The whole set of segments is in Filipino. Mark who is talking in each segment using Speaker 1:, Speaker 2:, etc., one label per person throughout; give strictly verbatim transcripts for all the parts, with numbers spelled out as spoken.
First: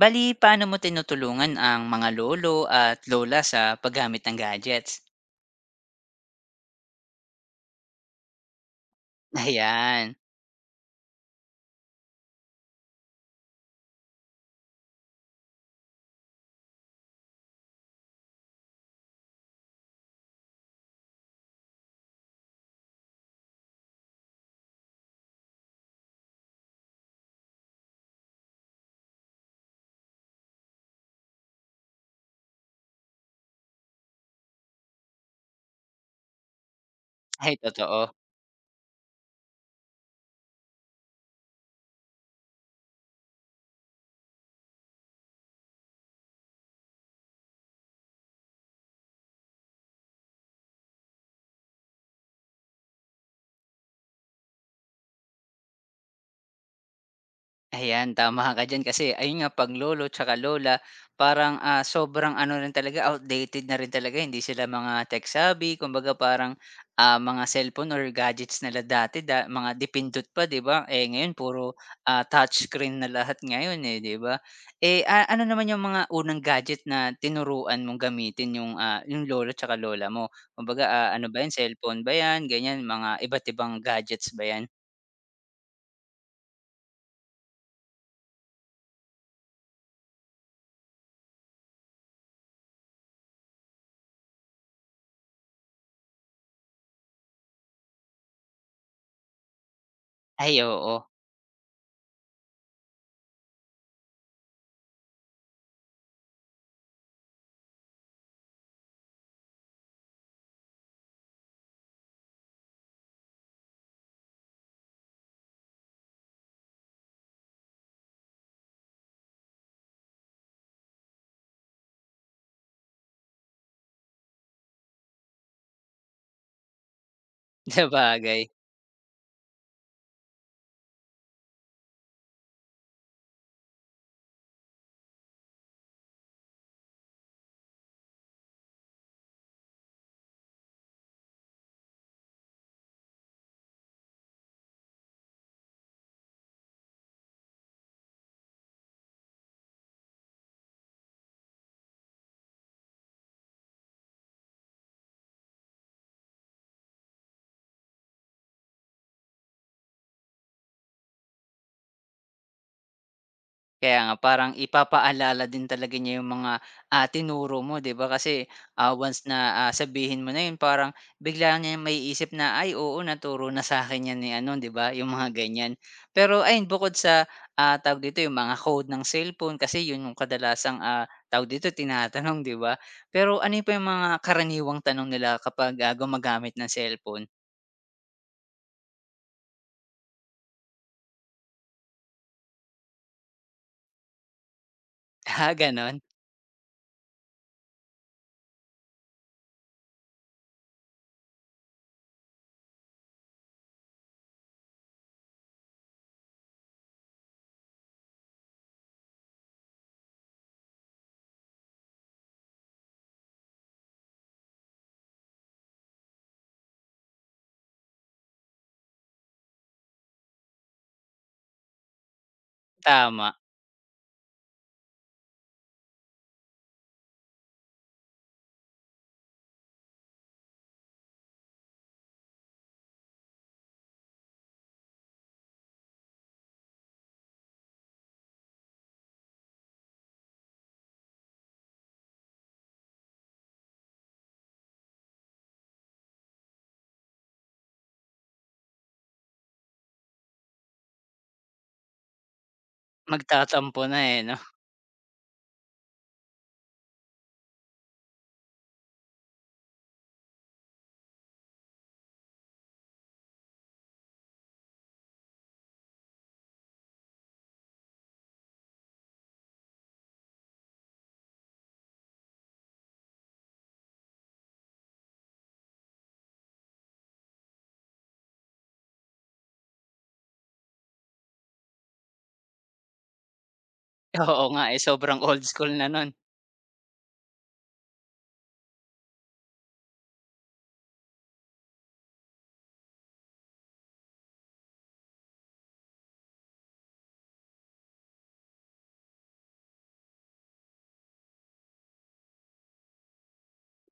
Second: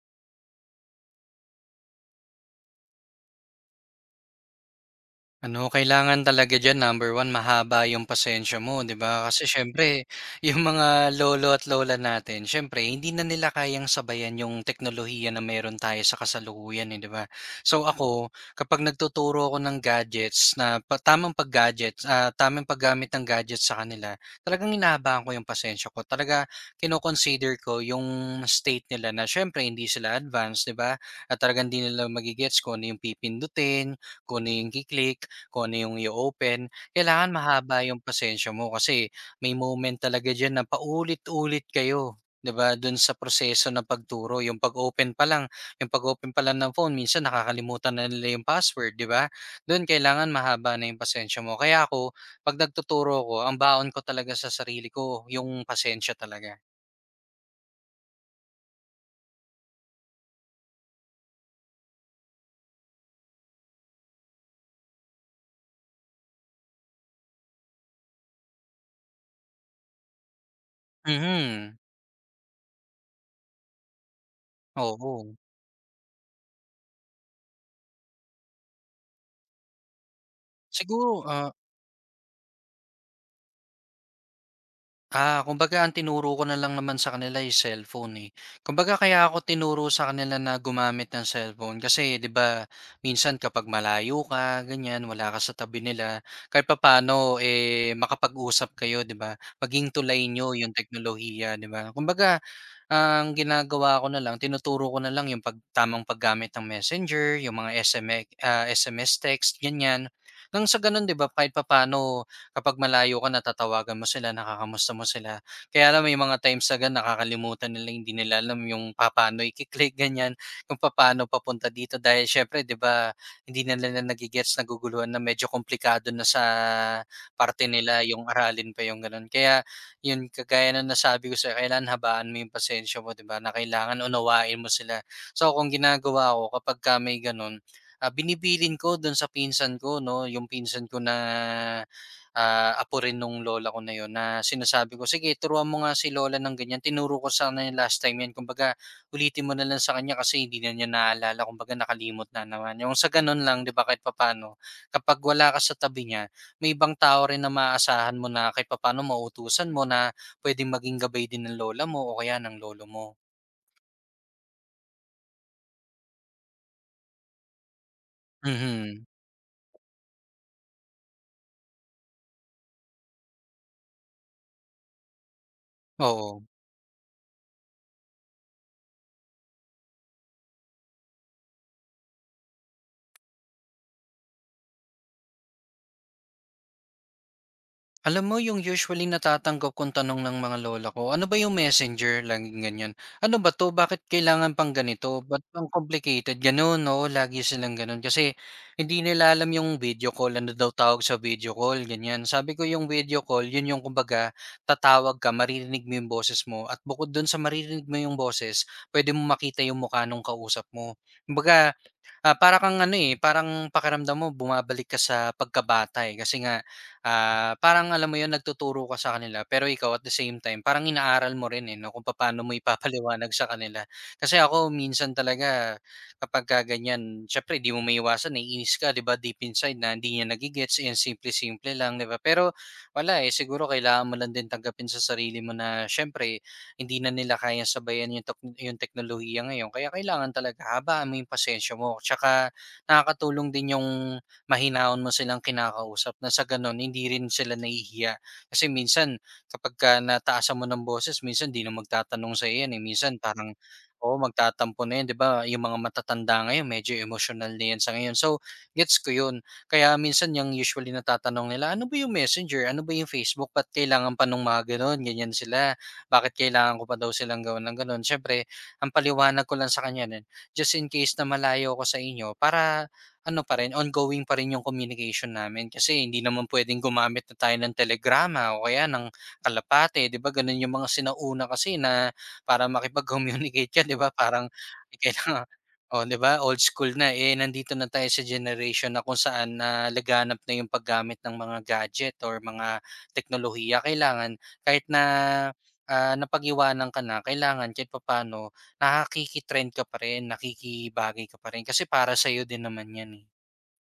Speaker 1: Bali paano mo tinutulungan ang mga lolo at lola sa paggamit ng gadgets?
Speaker 2: Ano, kailangan talaga diyan number one mahaba yung pasensya mo, 'di ba? Kasi siyempre
Speaker 1: Ayan.
Speaker 2: yung mga lolo at lola natin, siyempre hindi na nila kayang sabayan yung teknolohiya na meron tayo sa kasalukuyan, eh, 'di ba? So ako, kapag nagtuturo ako ng gadgets na pa tamang pag-gadgets, ah, tamang paggamit ng gadgets sa kanila, talagang hinahabaan ko yung pasensya ko. Talaga kino-consider ko yung state nila na siyempre hindi sila advanced, 'di ba? At talagang hindi nila magigets gets kung ano yung pipindutin, kung ano yung ki kung ano yung i open kailangan
Speaker 1: Ay,
Speaker 2: mahaba yung
Speaker 1: totoo.
Speaker 2: pasensya mo kasi may moment talaga diyan na paulit-ulit kayo, 'di ba, dun sa proseso ng pagturo. Yung pag-open pa lang yung pag-open pa lang ng phone minsan nakakalimutan na nila yung password, 'di ba? Dun kailangan mahaba na yung pasensya mo. Kaya ako 'pag nagtuturo ako, ang baon ko talaga sa sarili ko yung pasensya talaga.
Speaker 1: Ayan, tama ka diyan kasi ayun nga 'pag lolo tsaka lola parang, ah, sobrang ano rin talaga outdated na rin talaga hindi sila mga tech savvy kumbaga parang, ah, mga cellphone or gadgets nila dati da mga dipindot pa 'di ba, eh, ngayon
Speaker 2: Mhm,
Speaker 1: puro, ah, touchscreen na lahat ngayon, eh, 'di ba? Eh, ah,
Speaker 2: oo.
Speaker 1: ano naman yung mga unang gadget na tinuruan mong gamitin yung, ah, yung lolo tsaka lola mo? Kumbaga, ah,
Speaker 2: Siguro,
Speaker 1: ano ba
Speaker 2: ah
Speaker 1: yan cellphone ba yan, ganyan mga iba't ibang gadgets ba yan?
Speaker 2: Ah, kumbaga ang tinuro ko na lang naman sa kanila is cellphone, eh. Kumbaga kaya ako tinuro sa kanila na gumamit ng cellphone kasi 'di ba minsan kapag malayo ka, ganyan, wala ka sa tabi nila, kahit papaano, eh, makapag-usap kayo 'di ba? Maging tulay nyo
Speaker 1: Ay
Speaker 2: yung
Speaker 1: oo,
Speaker 2: teknolohiya 'di ba? Kumbaga ang ginagawa ko na lang, tinuturo ko na lang yung pag tamang paggamit ng Messenger, yung mga S M X ah, S M S text, ganyan. Nang sa ganun, di ba, kahit papano kapag malayo ka, natatawagan mo sila, nakakamusta mo sila. Kaya alam, may mga times agad, nakakalimutan nila, hindi nila alam yung papano, i-click, ganyan, kung paano papunta dito. Dahil syempre, di ba, hindi na nila na nagigets, naguguluhan na medyo komplikado na sa parte nila yung
Speaker 1: sabagay.
Speaker 2: aralin pa yung ganun. Kaya 'yun kagaya na nasabi ko sa kailangan habaan mo 'yung pasensya mo 'di ba, na kailangan unawain mo sila. So kung ginagawa ko kapagka may gano'n, ah, binibilin ko do'n sa pinsan ko 'no, 'yung pinsan ko na, ah, apo rin nung lola ko na 'yun na sinasabi ko, "Sige turuan mo nga si lola ng ganiyan, tinuro ko sa kanya last time 'yan kumbaga ulitin mo na lang sa kanya kasi hindi na niya naalala kumbaga nakalimot na naman." 'Yung sa gano'n lang 'di ba kahit papano kapag wala ka sa tabi niya, may ibang tao rin na maaasahan mo na kahit papaano mauutusan mo na pwedeng maging gabay din ng lola mo o kaya ng lolo mo.
Speaker 1: Kaya nga parang ipapaalala din talaga niya yung mga, ah, tinuro mo 'di ba kasi, ah,
Speaker 2: Mhm,
Speaker 1: once na, ah, sabihin mo na yun parang bigla niya may isip na, "Ay oo naturo na sa akin yan ni ano" 'di ba yung mga ganyan.
Speaker 2: oo.
Speaker 1: Pero ayun bukod sa, ah, tawag dito yung mga code ng cellphone kasi yun yung kadalasang, ah, tawag dito tinatanong 'di ba? Pero ano pa yung mga karaniwang tanong nila kapag, ah, gumagamit ng cellphone?
Speaker 2: Alam mo yung usually natatanggap kong tanong ng mga lola ko, "Ano ba yung Messenger?" Laging ganyan. "Ano ba 'to, bakit kailangan pang ganito, ba't
Speaker 1: Ah,
Speaker 2: pang
Speaker 1: ganun?
Speaker 2: complicated?" Gano'n, no lagi silang gano'n. Kasi hindi nila alam yung video call, ano daw tawag sa video call, ganyan. Sabi ko yung video call, yun yung kumbaga tatawag ka, maririnig mo yung boses mo at bukod dun sa maririnig mo yung boses, pwede mo makita yung mukha nung kausap mo. Kumbaga Ah, para kang ano, eh, parang pakiramdam mo bumabalik ka sa pagkabata, eh, kasi nga, ah, parang alam mo 'yun, nagtuturo ka sa kanila pero ikaw at the same time parang inaaral mo rin, eh, 'no, kung paano mo ipapaliwanag
Speaker 1: Tama,
Speaker 2: sa kanila. Kasi ako minsan talaga kapagka ganiyan siyempre 'di mo maiiwasan naiinis ka, 'di ba, deep inside na hindi niya nagigets gets eh, simple-simple lang, 'di ba? Pero wala, eh, siguro kailangan mo lang din tanggapin sa sarili mo na siyempre hindi na nila kayang sabayan yung, tok- yung teknolohiya ngayon. Kaya kailangan talaga habaan mo yung pasensya mo. Tsaka nakakatulong din yung mahinaon mo silang kinakausap na sa ganun, hindi rin sila nahihiya. Kasi minsan, kapag ka nataasan mo ng boses, minsan di na magtatanong sa iyan. Eh. Minsan parang,
Speaker 1: magtatampo na,
Speaker 2: oo,
Speaker 1: eh, 'no?
Speaker 2: magtatampo na yan. 'Di ba Yung mga matatanda ngayon, medyo emotional na yan sa ngayon. So, gets ko yun. Kaya minsan yung usually natatanong nila, ano ba yung messenger? Ano ba yung Facebook? Ba't kailangan pa nung mga ganun? Ganyan sila bakit kailangan ko pa daw silang gawan ng gano'n. Siyempre, ang paliwanag ko lang sa kanya nun, just in case na malayo ko sa inyo para ano pa rin, ongoing pa rin yung communication namin kasi hindi naman pwedeng gumamit na tayo ng telegrama o kaya ng kalapate, di ba? Ganun yung mga sinauna kasi na para makipag-communicate ka, di ba?
Speaker 1: Oo
Speaker 2: Parang
Speaker 1: nga, eh,
Speaker 2: eh,
Speaker 1: sobrang old
Speaker 2: kailangan,
Speaker 1: school na
Speaker 2: oh,
Speaker 1: nun.
Speaker 2: di ba? Old school na. Eh, nandito na tayo sa generation na kung saan na laganap na yung paggamit ng mga gadget or mga teknolohiya. Kailangan kahit na ah, napag-iwanan ka na, kailangan kahit papaano nakiki-trend ka pa rin, nakikibagay ka pa rin kasi para sa'yo din naman 'yan, eh.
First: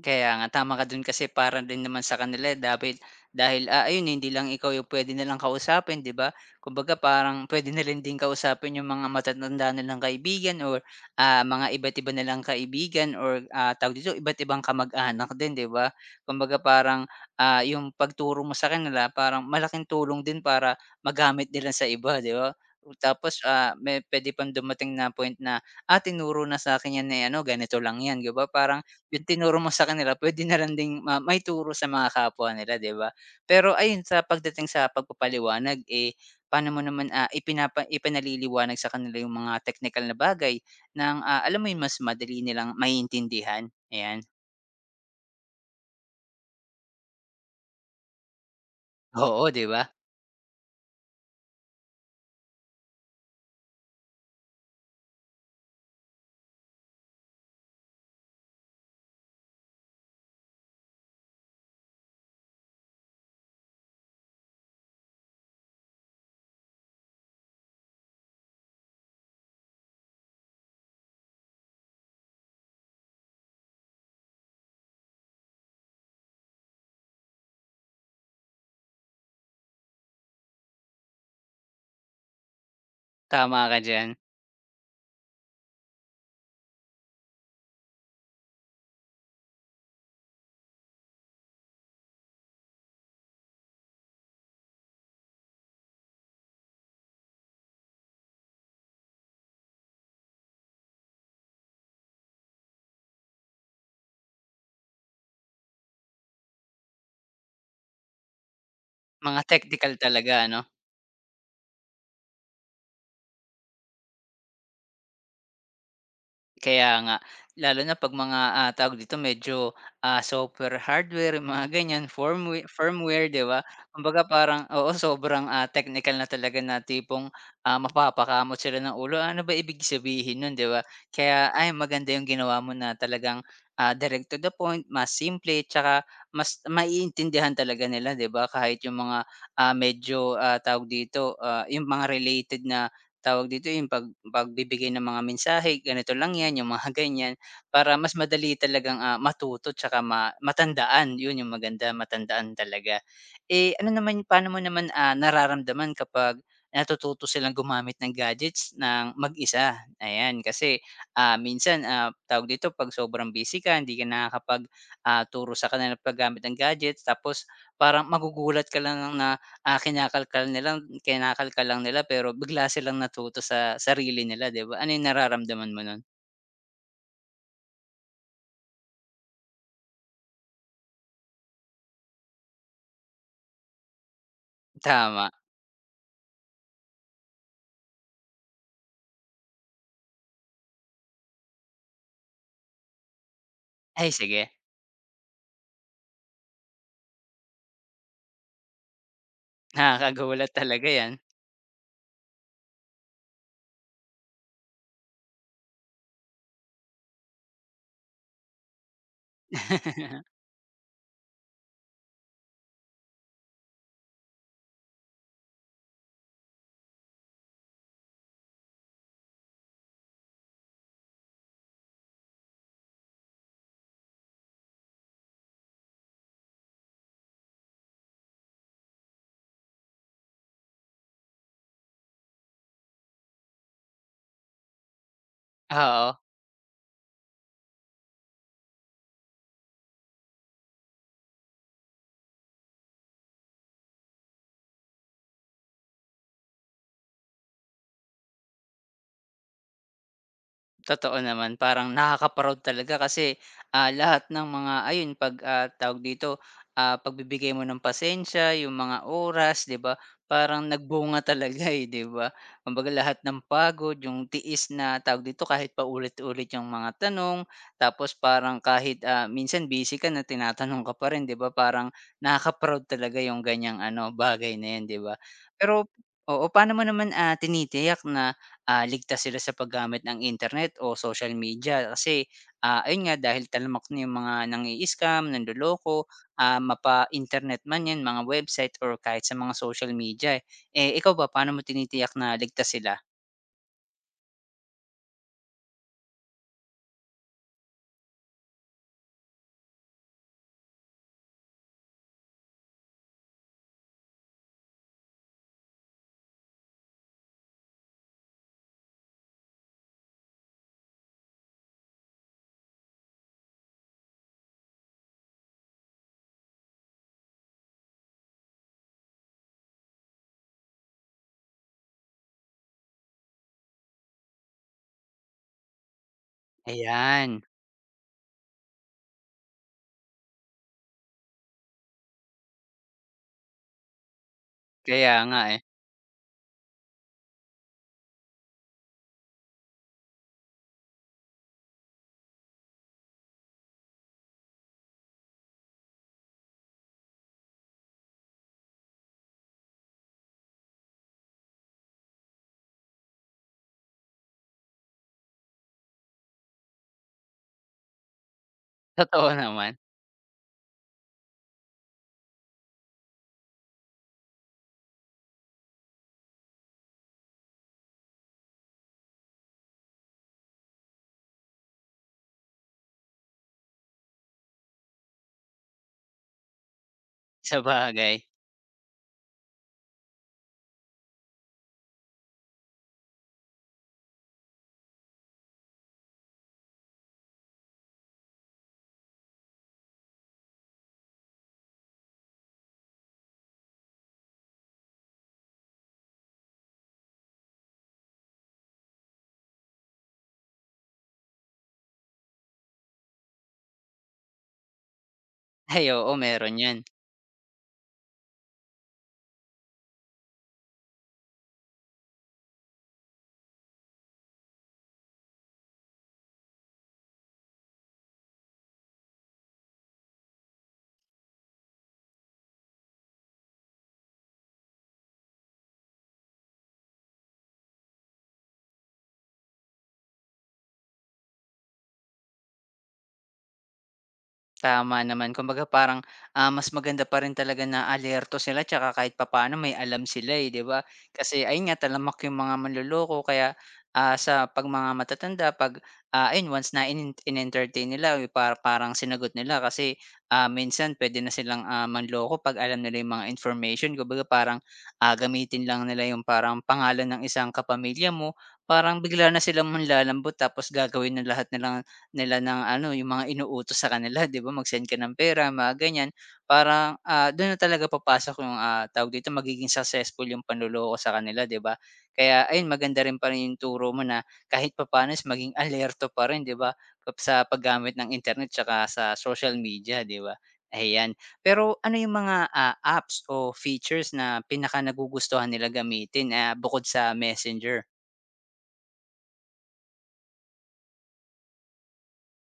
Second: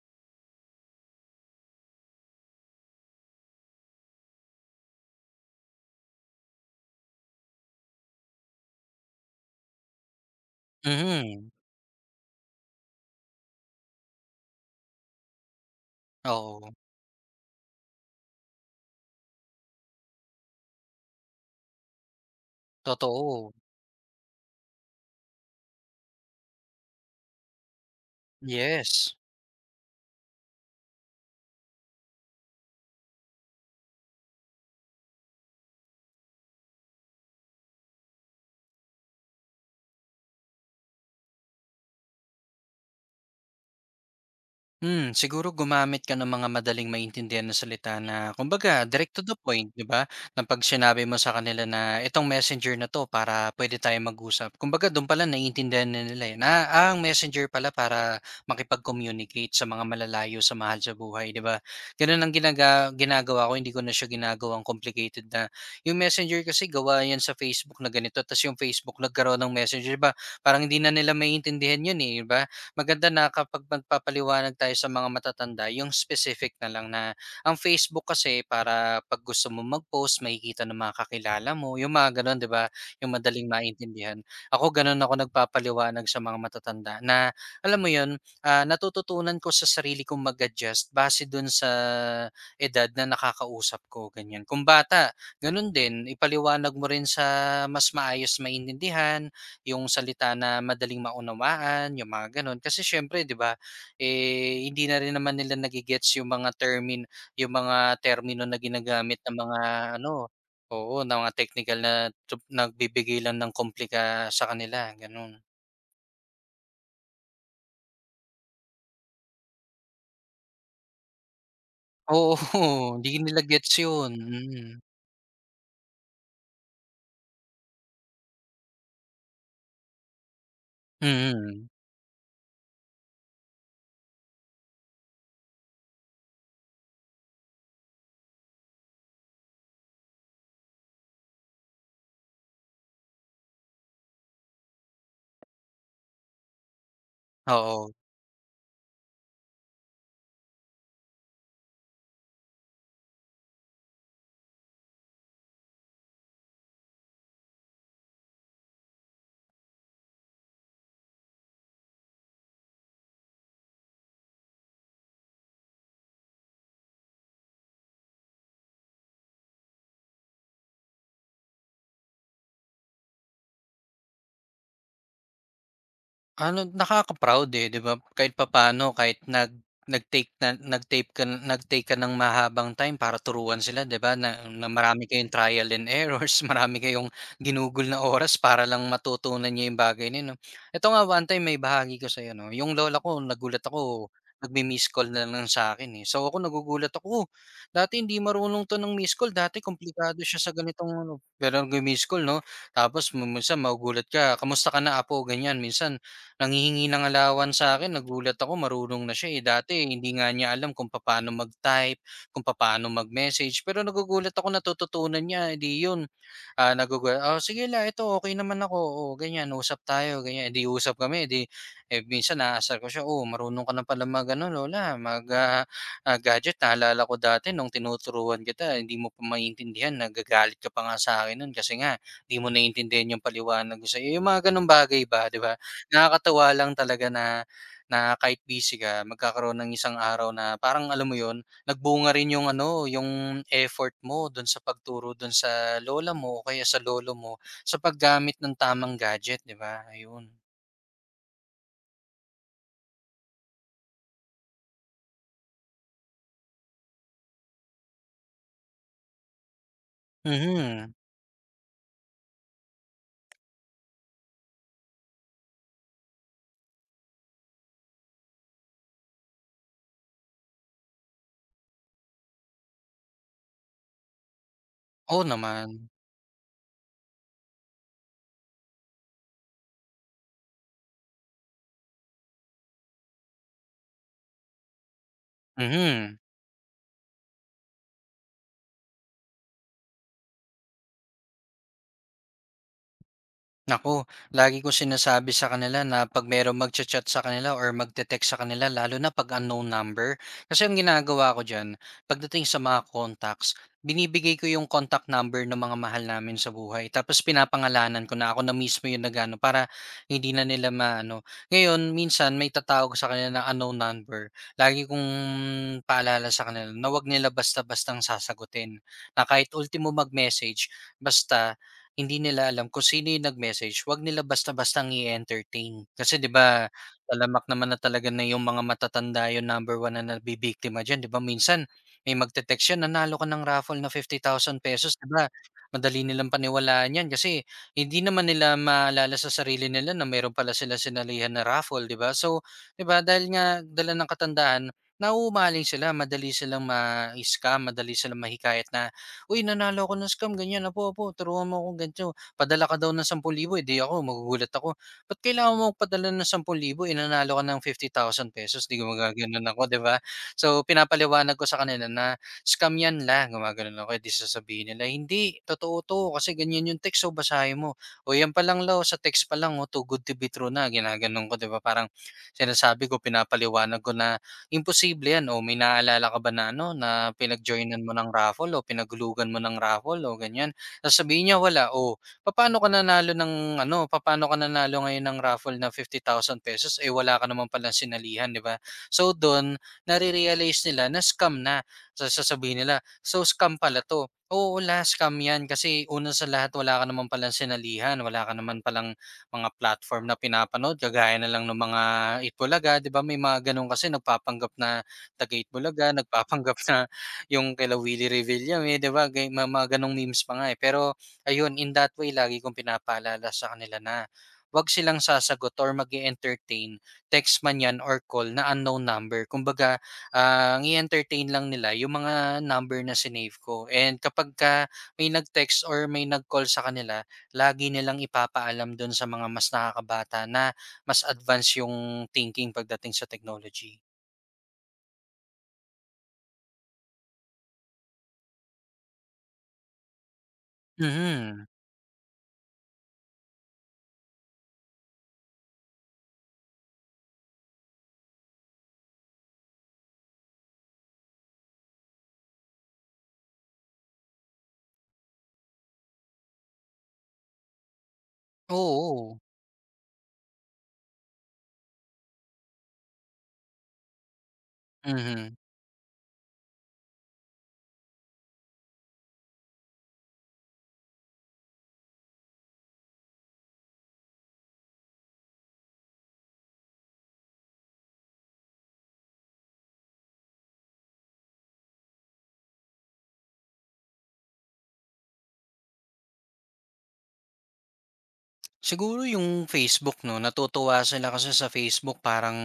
Speaker 1: Kaya nga, tama ka dun kasi para din naman sa kanila dahil dahil, ah, ayun hindi lang ikaw yung puwede nilang kausapin 'di ba? Kumbaga parang puwede na rin din kausapin yung mga matatanda nilang kaibigan or, ah,
Speaker 2: Mhm,
Speaker 1: mga iba't iba nilang kaibigan or, ah, tawag dito, iba't ibang kamag-anak din 'di ba? Kumbaga
Speaker 2: oo,
Speaker 1: parang, ah, yung pagturo mo sa kanila parang malaking tulong din para magamit nila sa iba 'di ba? Tapos,
Speaker 2: totoo.
Speaker 1: ah, may puwede pang dumating na point na, "Ah, tinuro na sa'kin 'yan, eh, ano ganito lang 'yan." 'Di ba parang
Speaker 2: Yes.
Speaker 1: yung tinuro mo sa kanila puwede na lang ding ma maituro sa mga kapwa nila, 'di ba? Pero ayun sa pagdating sa pagpapaliwanag, eh, paano mo naman, ah, ipinapa ipinaliliwanag sa kanila yung mga teknikal na bagay ng, ah, alam mo yun mas madali nilang maiintindihan? Ayan.
Speaker 2: Hmm, siguro gumamit ka ng mga madaling maintindihan na salita na kumbaga direct to the
Speaker 1: Oo, 'di
Speaker 2: point,
Speaker 1: ba?
Speaker 2: 'di ba? Na 'pag sinabi mo sa kanila na itong messenger na 'to para pwede tayong mag-usap. Kumbaga do'n pa lang naiintindihan na nila, eh, na, ah, ang messenger pala para makipag-communicate sa mga malalayo sa mahal sa buhay, 'di ba? Gano'n ang ginaga ginagawa ko, hindi ko na siya ginagawang complicated na yung messenger kasi gawa 'yan sa Facebook na ganito, ta's yung Facebook nagkaroon ng messenger, 'di ba? Parang hindi na nila maintindihan 'yun, eh, 'di ba? Maganda na kapag magpapaliwanag tayo sa mga matatanda, yung specific na lang na ang Facebook kasi para 'pag gusto mo mag-post makikita ng mga kakilala mo, yung mga gano'n, 'di ba? Yung madaling
Speaker 1: Tama ka diyan.
Speaker 2: maintindihan. Ako gano'n ako nagpapaliwanag sa mga matatanda na alam mo yun, ah, natututunan ko sa sarili kong mag-adjust base dun sa edad na nakakausap ko, ganyan. Kung bata, gano'n din, ipaliwanag mo rin sa mas maayos maintindihan, yung salita na madaling maunawaan, yung mga gano'n. Kasi siyempre 'di ba, eh, hindi na rin naman nila nagigets yung mga termin yung mga termino na ginagamit ng
Speaker 1: Mga
Speaker 2: mga
Speaker 1: teknikal
Speaker 2: ano
Speaker 1: talaga ano?
Speaker 2: oo, ng mga technical na tup nagbibigay lang ng komplika sa kanila, gano'n.
Speaker 1: Kaya nga, lalo na 'pag mga, ah, tawag dito medyo, ah, software, hardware, yung mga ganyan,
Speaker 2: Oo,
Speaker 1: firmwa
Speaker 2: hindi
Speaker 1: firmware,
Speaker 2: nila
Speaker 1: 'di ba?
Speaker 2: gets yun,
Speaker 1: Kumbaga parang
Speaker 2: mm.
Speaker 1: oo, sobrang, ah, technical na talaga na tipong, ah, mapapakamot sila ng ulo, "Ano ba ibig sabihin nun?" 'Di ba? Kaya,
Speaker 2: Mm,
Speaker 1: ay maganda yung ginawa mo na talagang, ah, direct to the point, mas simple, tsaka mas maiintindihan talaga nila, 'di ba? Kahit yung mga, ah, medyo, ah, tawag dito, ah, yung mga related na tawag dito, yung pag pagbibigay ng mga mensahe, ganito lang 'yan, yung mga ganyan.
Speaker 2: oo.
Speaker 1: Para mas madali talagang, ah, matuto tsaka ma matandaan, 'yun yung maganda, matandaan talaga. Eh, ano naman paano mo naman, ah, nararamdaman kapag natututo silang gumamit ng gadgets ng mag-isa? Ayan, kasi, ah, minsan, ah, tawag dito, 'pag sobrang busy ka, hindi ka nakakapag, ah, turo sa kanila paggamit ng gadgets tapos parang magugulat ka lang na ah, kinakalkal nilang kinakalkal lang nila pero bigla silang natuto sa sarili nila 'di ba? Ano yung nararamdaman mo nun?
Speaker 2: Ano, nakaka-proud, eh, 'di ba? Kahit papaano kahit nag nag-take na nag-tape ka nag-take ka ng mahabang time para turuan sila, 'di ba? Na na marami kayong
Speaker 1: Tama.
Speaker 2: trial and errors, marami kayong ginugol na oras para lang matutunan niyo yung bagay na yun, 'no? Ito nga, one time may bahagi ko sa'yo, 'no? Yung lola ko, nagulat ako,
Speaker 1: Ay sige,
Speaker 2: nagmi-missed call na lang sa'kin, eh. So, ako nagugulat ako, "Oh, \"Dati hindi marunong 'to ng missed call, dati komplikado siya
Speaker 1: nakakagulat
Speaker 2: sa
Speaker 1: talaga
Speaker 2: ganitong
Speaker 1: 'yan.
Speaker 2: ano." Pero nagmi-missed call, 'no? Tapos mi minsan magugulat ka, "Kamusta ka na, apo?" Ganyan. Minsan nanghihingi ng alawan sa akin, nagulat ako marunong na siya, eh. Dati hindi nga niya alam kung paano mag-type, kung paano mag-message pero nagugulat ako natututunan niya, eh, di yun ah, nagugu "Oh, sige la, eto okey naman ako, oh, ganyan usap tayo." Ganyan, eh, di usap kami, eh, di eh, minsan naaasar ko siya, "Oh, marunong ka na pala mag ano lola, mag, ah, ah, gadget. Naalala ko dati nung tinuturuan kita hindi mo pa maintindihan, nagagalit ka pa nga sa'kin nun kasi nga di mo naintindihan yung paliwanag ko sa'yo." Eh, Yung mga gano'ng bagay ba, di ba?
Speaker 1: Oo.
Speaker 2: Nakakatuwa lang talaga na na kahit busy ka magkakaroon ng isang araw na parang alam mo yon Nagbunga rin yung ano, yung effort mo dun sa pagturo dun sa lola mo o kaya sa lolo mo sa paggamit ng tamang gadget, 'di ba? Ayun.
Speaker 1: Totoo naman, parang nakaka-proud talaga kasi, ah, lahat ng mga ayun 'pag, ah, tawag dito, ah, pagbibigay mo ng pasensya, yung mga oras 'di ba, parang
Speaker 2: Mhm.
Speaker 1: nagbunga talaga, eh, 'di ba? Kumbaga lahat ng pagod, yung tiis na tawag dito kahit pa ulit ulit yung mga tanong, tapos parang kahit, ah, minsan busy ka na tinatanong ka pa rin 'di ba, parang nakaka-proud talaga yung ganyang ano, bagay na yun 'di ba?
Speaker 2: Oo naman.
Speaker 1: Pero oo, paano mo naman, ah, tinitiyak na ah, ligtas sila sa paggamit ng internet o social media kasi, ah, ayun nga dahil talamak na yung mga nang-i-scam, nanduloko,
Speaker 2: Mhm.
Speaker 1: ah, mapa-internet man 'yan, mga website or kahit sa mga social media, eh. Eh, ikaw ba paano mo tinitiyak na ligtas sila?
Speaker 2: Nako, lagi ko sinasabi sa kanila na 'pag merong magcha-chat sa kanila or magte-text sa kanila lalo na 'pag unknown number, kasi yung ginagawa ko diyan, pagdating sa mga contacts, binibigay ko yung contact number ng mga mahal namin sa buhay tapos pinapangalanan ko na ako na mismo yung nagano para hindi na nila maano. Ngayon minsan may tatawag sa kanila na unknown number, lagi kong paalala sa kanila na 'wag nila basta-bastang sasagutin, na kahit ultimo mag-message, basta hindi nila alam kung sino yung nag-message, 'wag nila basta-bastang i-entertain. Kasi 'di ba,
Speaker 1: Ayan,
Speaker 2: talamak naman na talaga na yung mga matatanda yung number one na nabibiktima diyan, 'di ba? Minsan may magte-text yan, "Nanalo ka ng raffle na fifty thousand pesos 'di
Speaker 1: kaya
Speaker 2: ba?
Speaker 1: nga, eh.
Speaker 2: Madali nilang paniwalaan yan kasi hindi naman nila maalala sa sarili nila na meron pala sila sinalihan na raffle, 'di ba? So, 'di ba, dahil nga dala ng katandaan, nauumaling sila, madali silang ma-scam, madali silang mahikayat na "Uy, nanalo ako ng scam ganyan, apo, apo turuan mo akong ganito, padala ka daw ng ten thousand." Eh, 'di ako magugulat ako, "Ba't kailangan mo magpadala ng ten thousand, eh, nanalo ka ng fifty thousand pesos 'di
Speaker 1: Totoo
Speaker 2: gumagano'n ako,
Speaker 1: naman,
Speaker 2: 'di ba? So, pinapaliwanag ko sa kanila na, "Scam 'yan la," gumaganon ako, eh, 'di sasabihin nila, "Hindi, totoo 'to kasi ganyan yung text, oh, basahin mo. O 'yan pa lang la, oh, sa text pa lang, oh, too good to be true na," ginaganon ko, 'di ba? Parang sinasabi ko, pinapaliwanag ko na imposible 'yan o may naalala ka ba na ano, na
Speaker 1: sa
Speaker 2: pinag-joinan mo ng
Speaker 1: bagay,
Speaker 2: raffle o pinaghulugan mo ng raffle o ganyan, sasabihin niya wala, oh, paano ka nanalo ng ano, paano ka nanalo ngayon ng raffle na ₱fifty thousand eh, wala ka naman palang sinalihan, 'di ba? So dun, nare-realize nila na scam na. So sasabihin nila, "So scam pala 'to." Oo, wala scam 'yan kasi una sa lahat wala ka naman palang sinalihan, wala ka naman palang mga platform na pinapanood kagaya na lang ng mga Itbulaga, 'di ba may mga gano'n kasi nagpapanggap na taga
Speaker 1: Ay
Speaker 2: Itbulaga,
Speaker 1: oo,
Speaker 2: nagpapanggap
Speaker 1: meron 'yan.
Speaker 2: na yung kila Willie Revillame, 'di ba gay ma mga gano'ng memes pa nga, eh. Pero ayun, in that way lagi kong pinapaalala sa kanila na 'wag silang sasagot or mag entertain text man 'yan or call na unknown number. Kumbaga, ah, ang i-entertain lang nila yung mga number na sinave ko and kapag ka may nag-text or may nag-call sa kanila, lagi nilang ipapaalam dun sa mga mas nakakabata na mas advanced yung thinking pagdating sa technology.
Speaker 1: Tama naman. Kumbaga parang, ah, mas maganda pa rin talaga na alerto sila tsaka kahit papaano may alam sila, eh, 'di ba?
Speaker 2: Mhm,
Speaker 1: Kasi ayun nga talamak yung mga manloloko kaya, ah, sa 'pag mga matatanda 'pag, ah, ayun once na inen in-entertain nila, eh, para parang sinagot nila kasi, ah, minsan pwede na silang, ah, manloko 'pag alam nila yung mga information. Kumbaga parang, ah, gamitin lang nila yung parang pangalan ng isang kapamilya mo, parang
Speaker 2: oo.
Speaker 1: bigla na silang manlalambot tapos gagawin na lahat ng nila ng ano, yung mga inuutos sa kanila 'di ba, mag-send ka ng
Speaker 2: Mhm.
Speaker 1: pera mga ganyan. Parang, ah, dun na talaga papasok yung, ah, tawag dito magiging successful yung panloloko sa kanila 'di ba? Kaya ayun maganda rin pa rin yung turo mo na kahit papaano is maging alerto pa rin 'di ba, kap sa paggamit ng internet tsaka sa social media 'di ba? Ayan. Pero ano yung mga, ah, apps o features na pinaka nagugustuhan nila gamitin, ah, bukod sa Messenger?
Speaker 2: Siguro yung Facebook 'no, natutuwa sila kasi sa Facebook parang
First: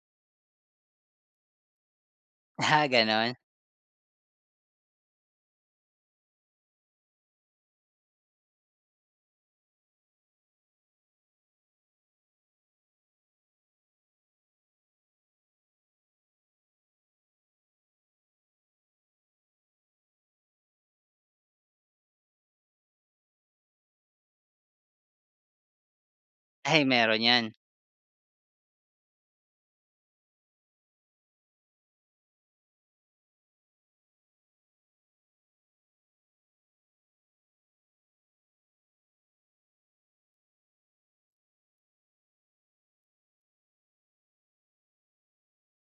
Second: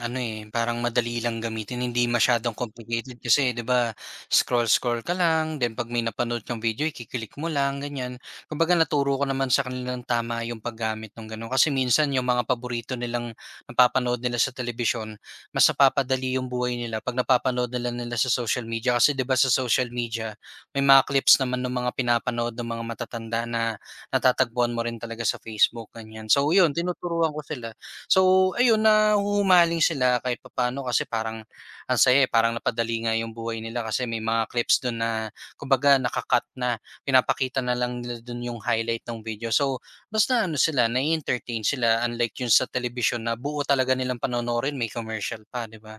Speaker 2: ano, eh, parang madali lang gamitin, hindi masyadong
Speaker 1: Ah,
Speaker 2: complicated
Speaker 1: ganon?
Speaker 2: kasi 'di ba, scroll-scroll ka lang then 'pag may napanood kang video ikiklik mo lang ganyan. Kumbaga naturo ko naman sa kanilang tama yung paggamit ng gano'n kasi minsan yung mga paborito nilang napapanood nila sa telebisyon, mas napapadali yung buhay nila 'pag napapanood na nila sa social media kasi 'di ba sa social media, may mga clips naman ng mga pinapanood ng mga matatanda na natatagpuan mo rin talaga sa Facebook, ganyan. So yun,
Speaker 1: Ay meron
Speaker 2: tinuturuan ko
Speaker 1: yan.
Speaker 2: sila. So ayun, nahuhumaling sila kahit papaano kasi parang ang saya, eh, parang napadali nga yung buhay nila kasi may mga clips dun na kumbaga naka-cut na, pinapakita na lang nila dun yung highlight ng video. So basta ano sila, nai-entertain sila unlike yung sa telebisyon na buo talaga nilang panonoorin, may commercial pa, 'di ba?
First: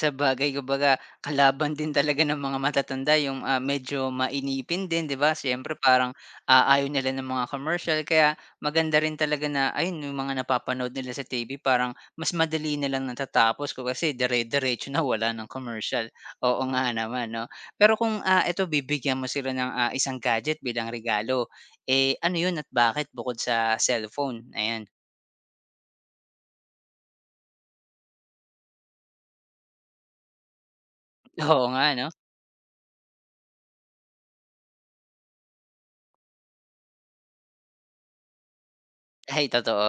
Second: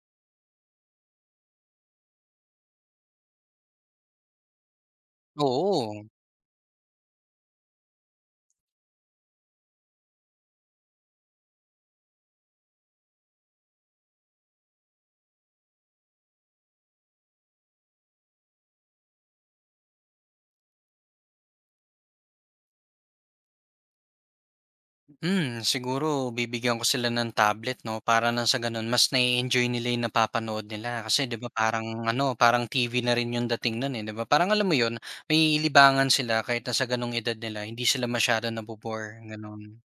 Speaker 1: Sabagay kumbaga kalaban din talaga ng mga matatanda yung, ah, medyo mainipin din 'di ba? Siyempre
Speaker 2: Oo.
Speaker 1: parang, ah, ayaw nila ng mga commercial kaya maganda rin talaga na ayun yung mga napapanood nila sa T V parang mas madali nilang natatapos kung kasi dire-diretso na wala ng commercial. Oo nga naman 'no. Pero kung, ah, eto bibigyan mo sila ng, ah, isang gadget bilang regalo, eh, ano yun at bakit bukod sa cellphone? Ayan.
Speaker 2: Hmm, siguro bibigyan ko sila ng tablet 'no, para ng sa gano'n mas na-e-enjoy nila yung napapanood nila. Kasi 'di ba
Speaker 1: Oo nga
Speaker 2: parang
Speaker 1: 'no.
Speaker 2: ano, parang T V na rin yung dating no'n, eh, 'di ba? Parang alam mo 'yun, may ilibangan sila kahit na sa gano'ng edad nila hindi sila masyado nabo-bore,
Speaker 1: Ay
Speaker 2: gano'n.
Speaker 1: totoo.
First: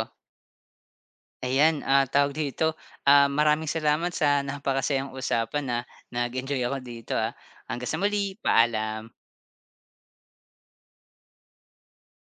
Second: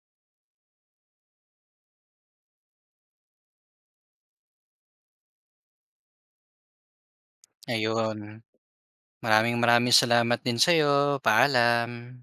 Speaker 1: Ayan, ah, tawag dito, ah, maraming salamat sa napakasayang usapan, na Nag-enjoy ako dito, ah. Hanggang sa muli,
Speaker 2: Ayun,
Speaker 1: paalam.
Speaker 2: maraming maraming salamat din sa'yo. Paalam.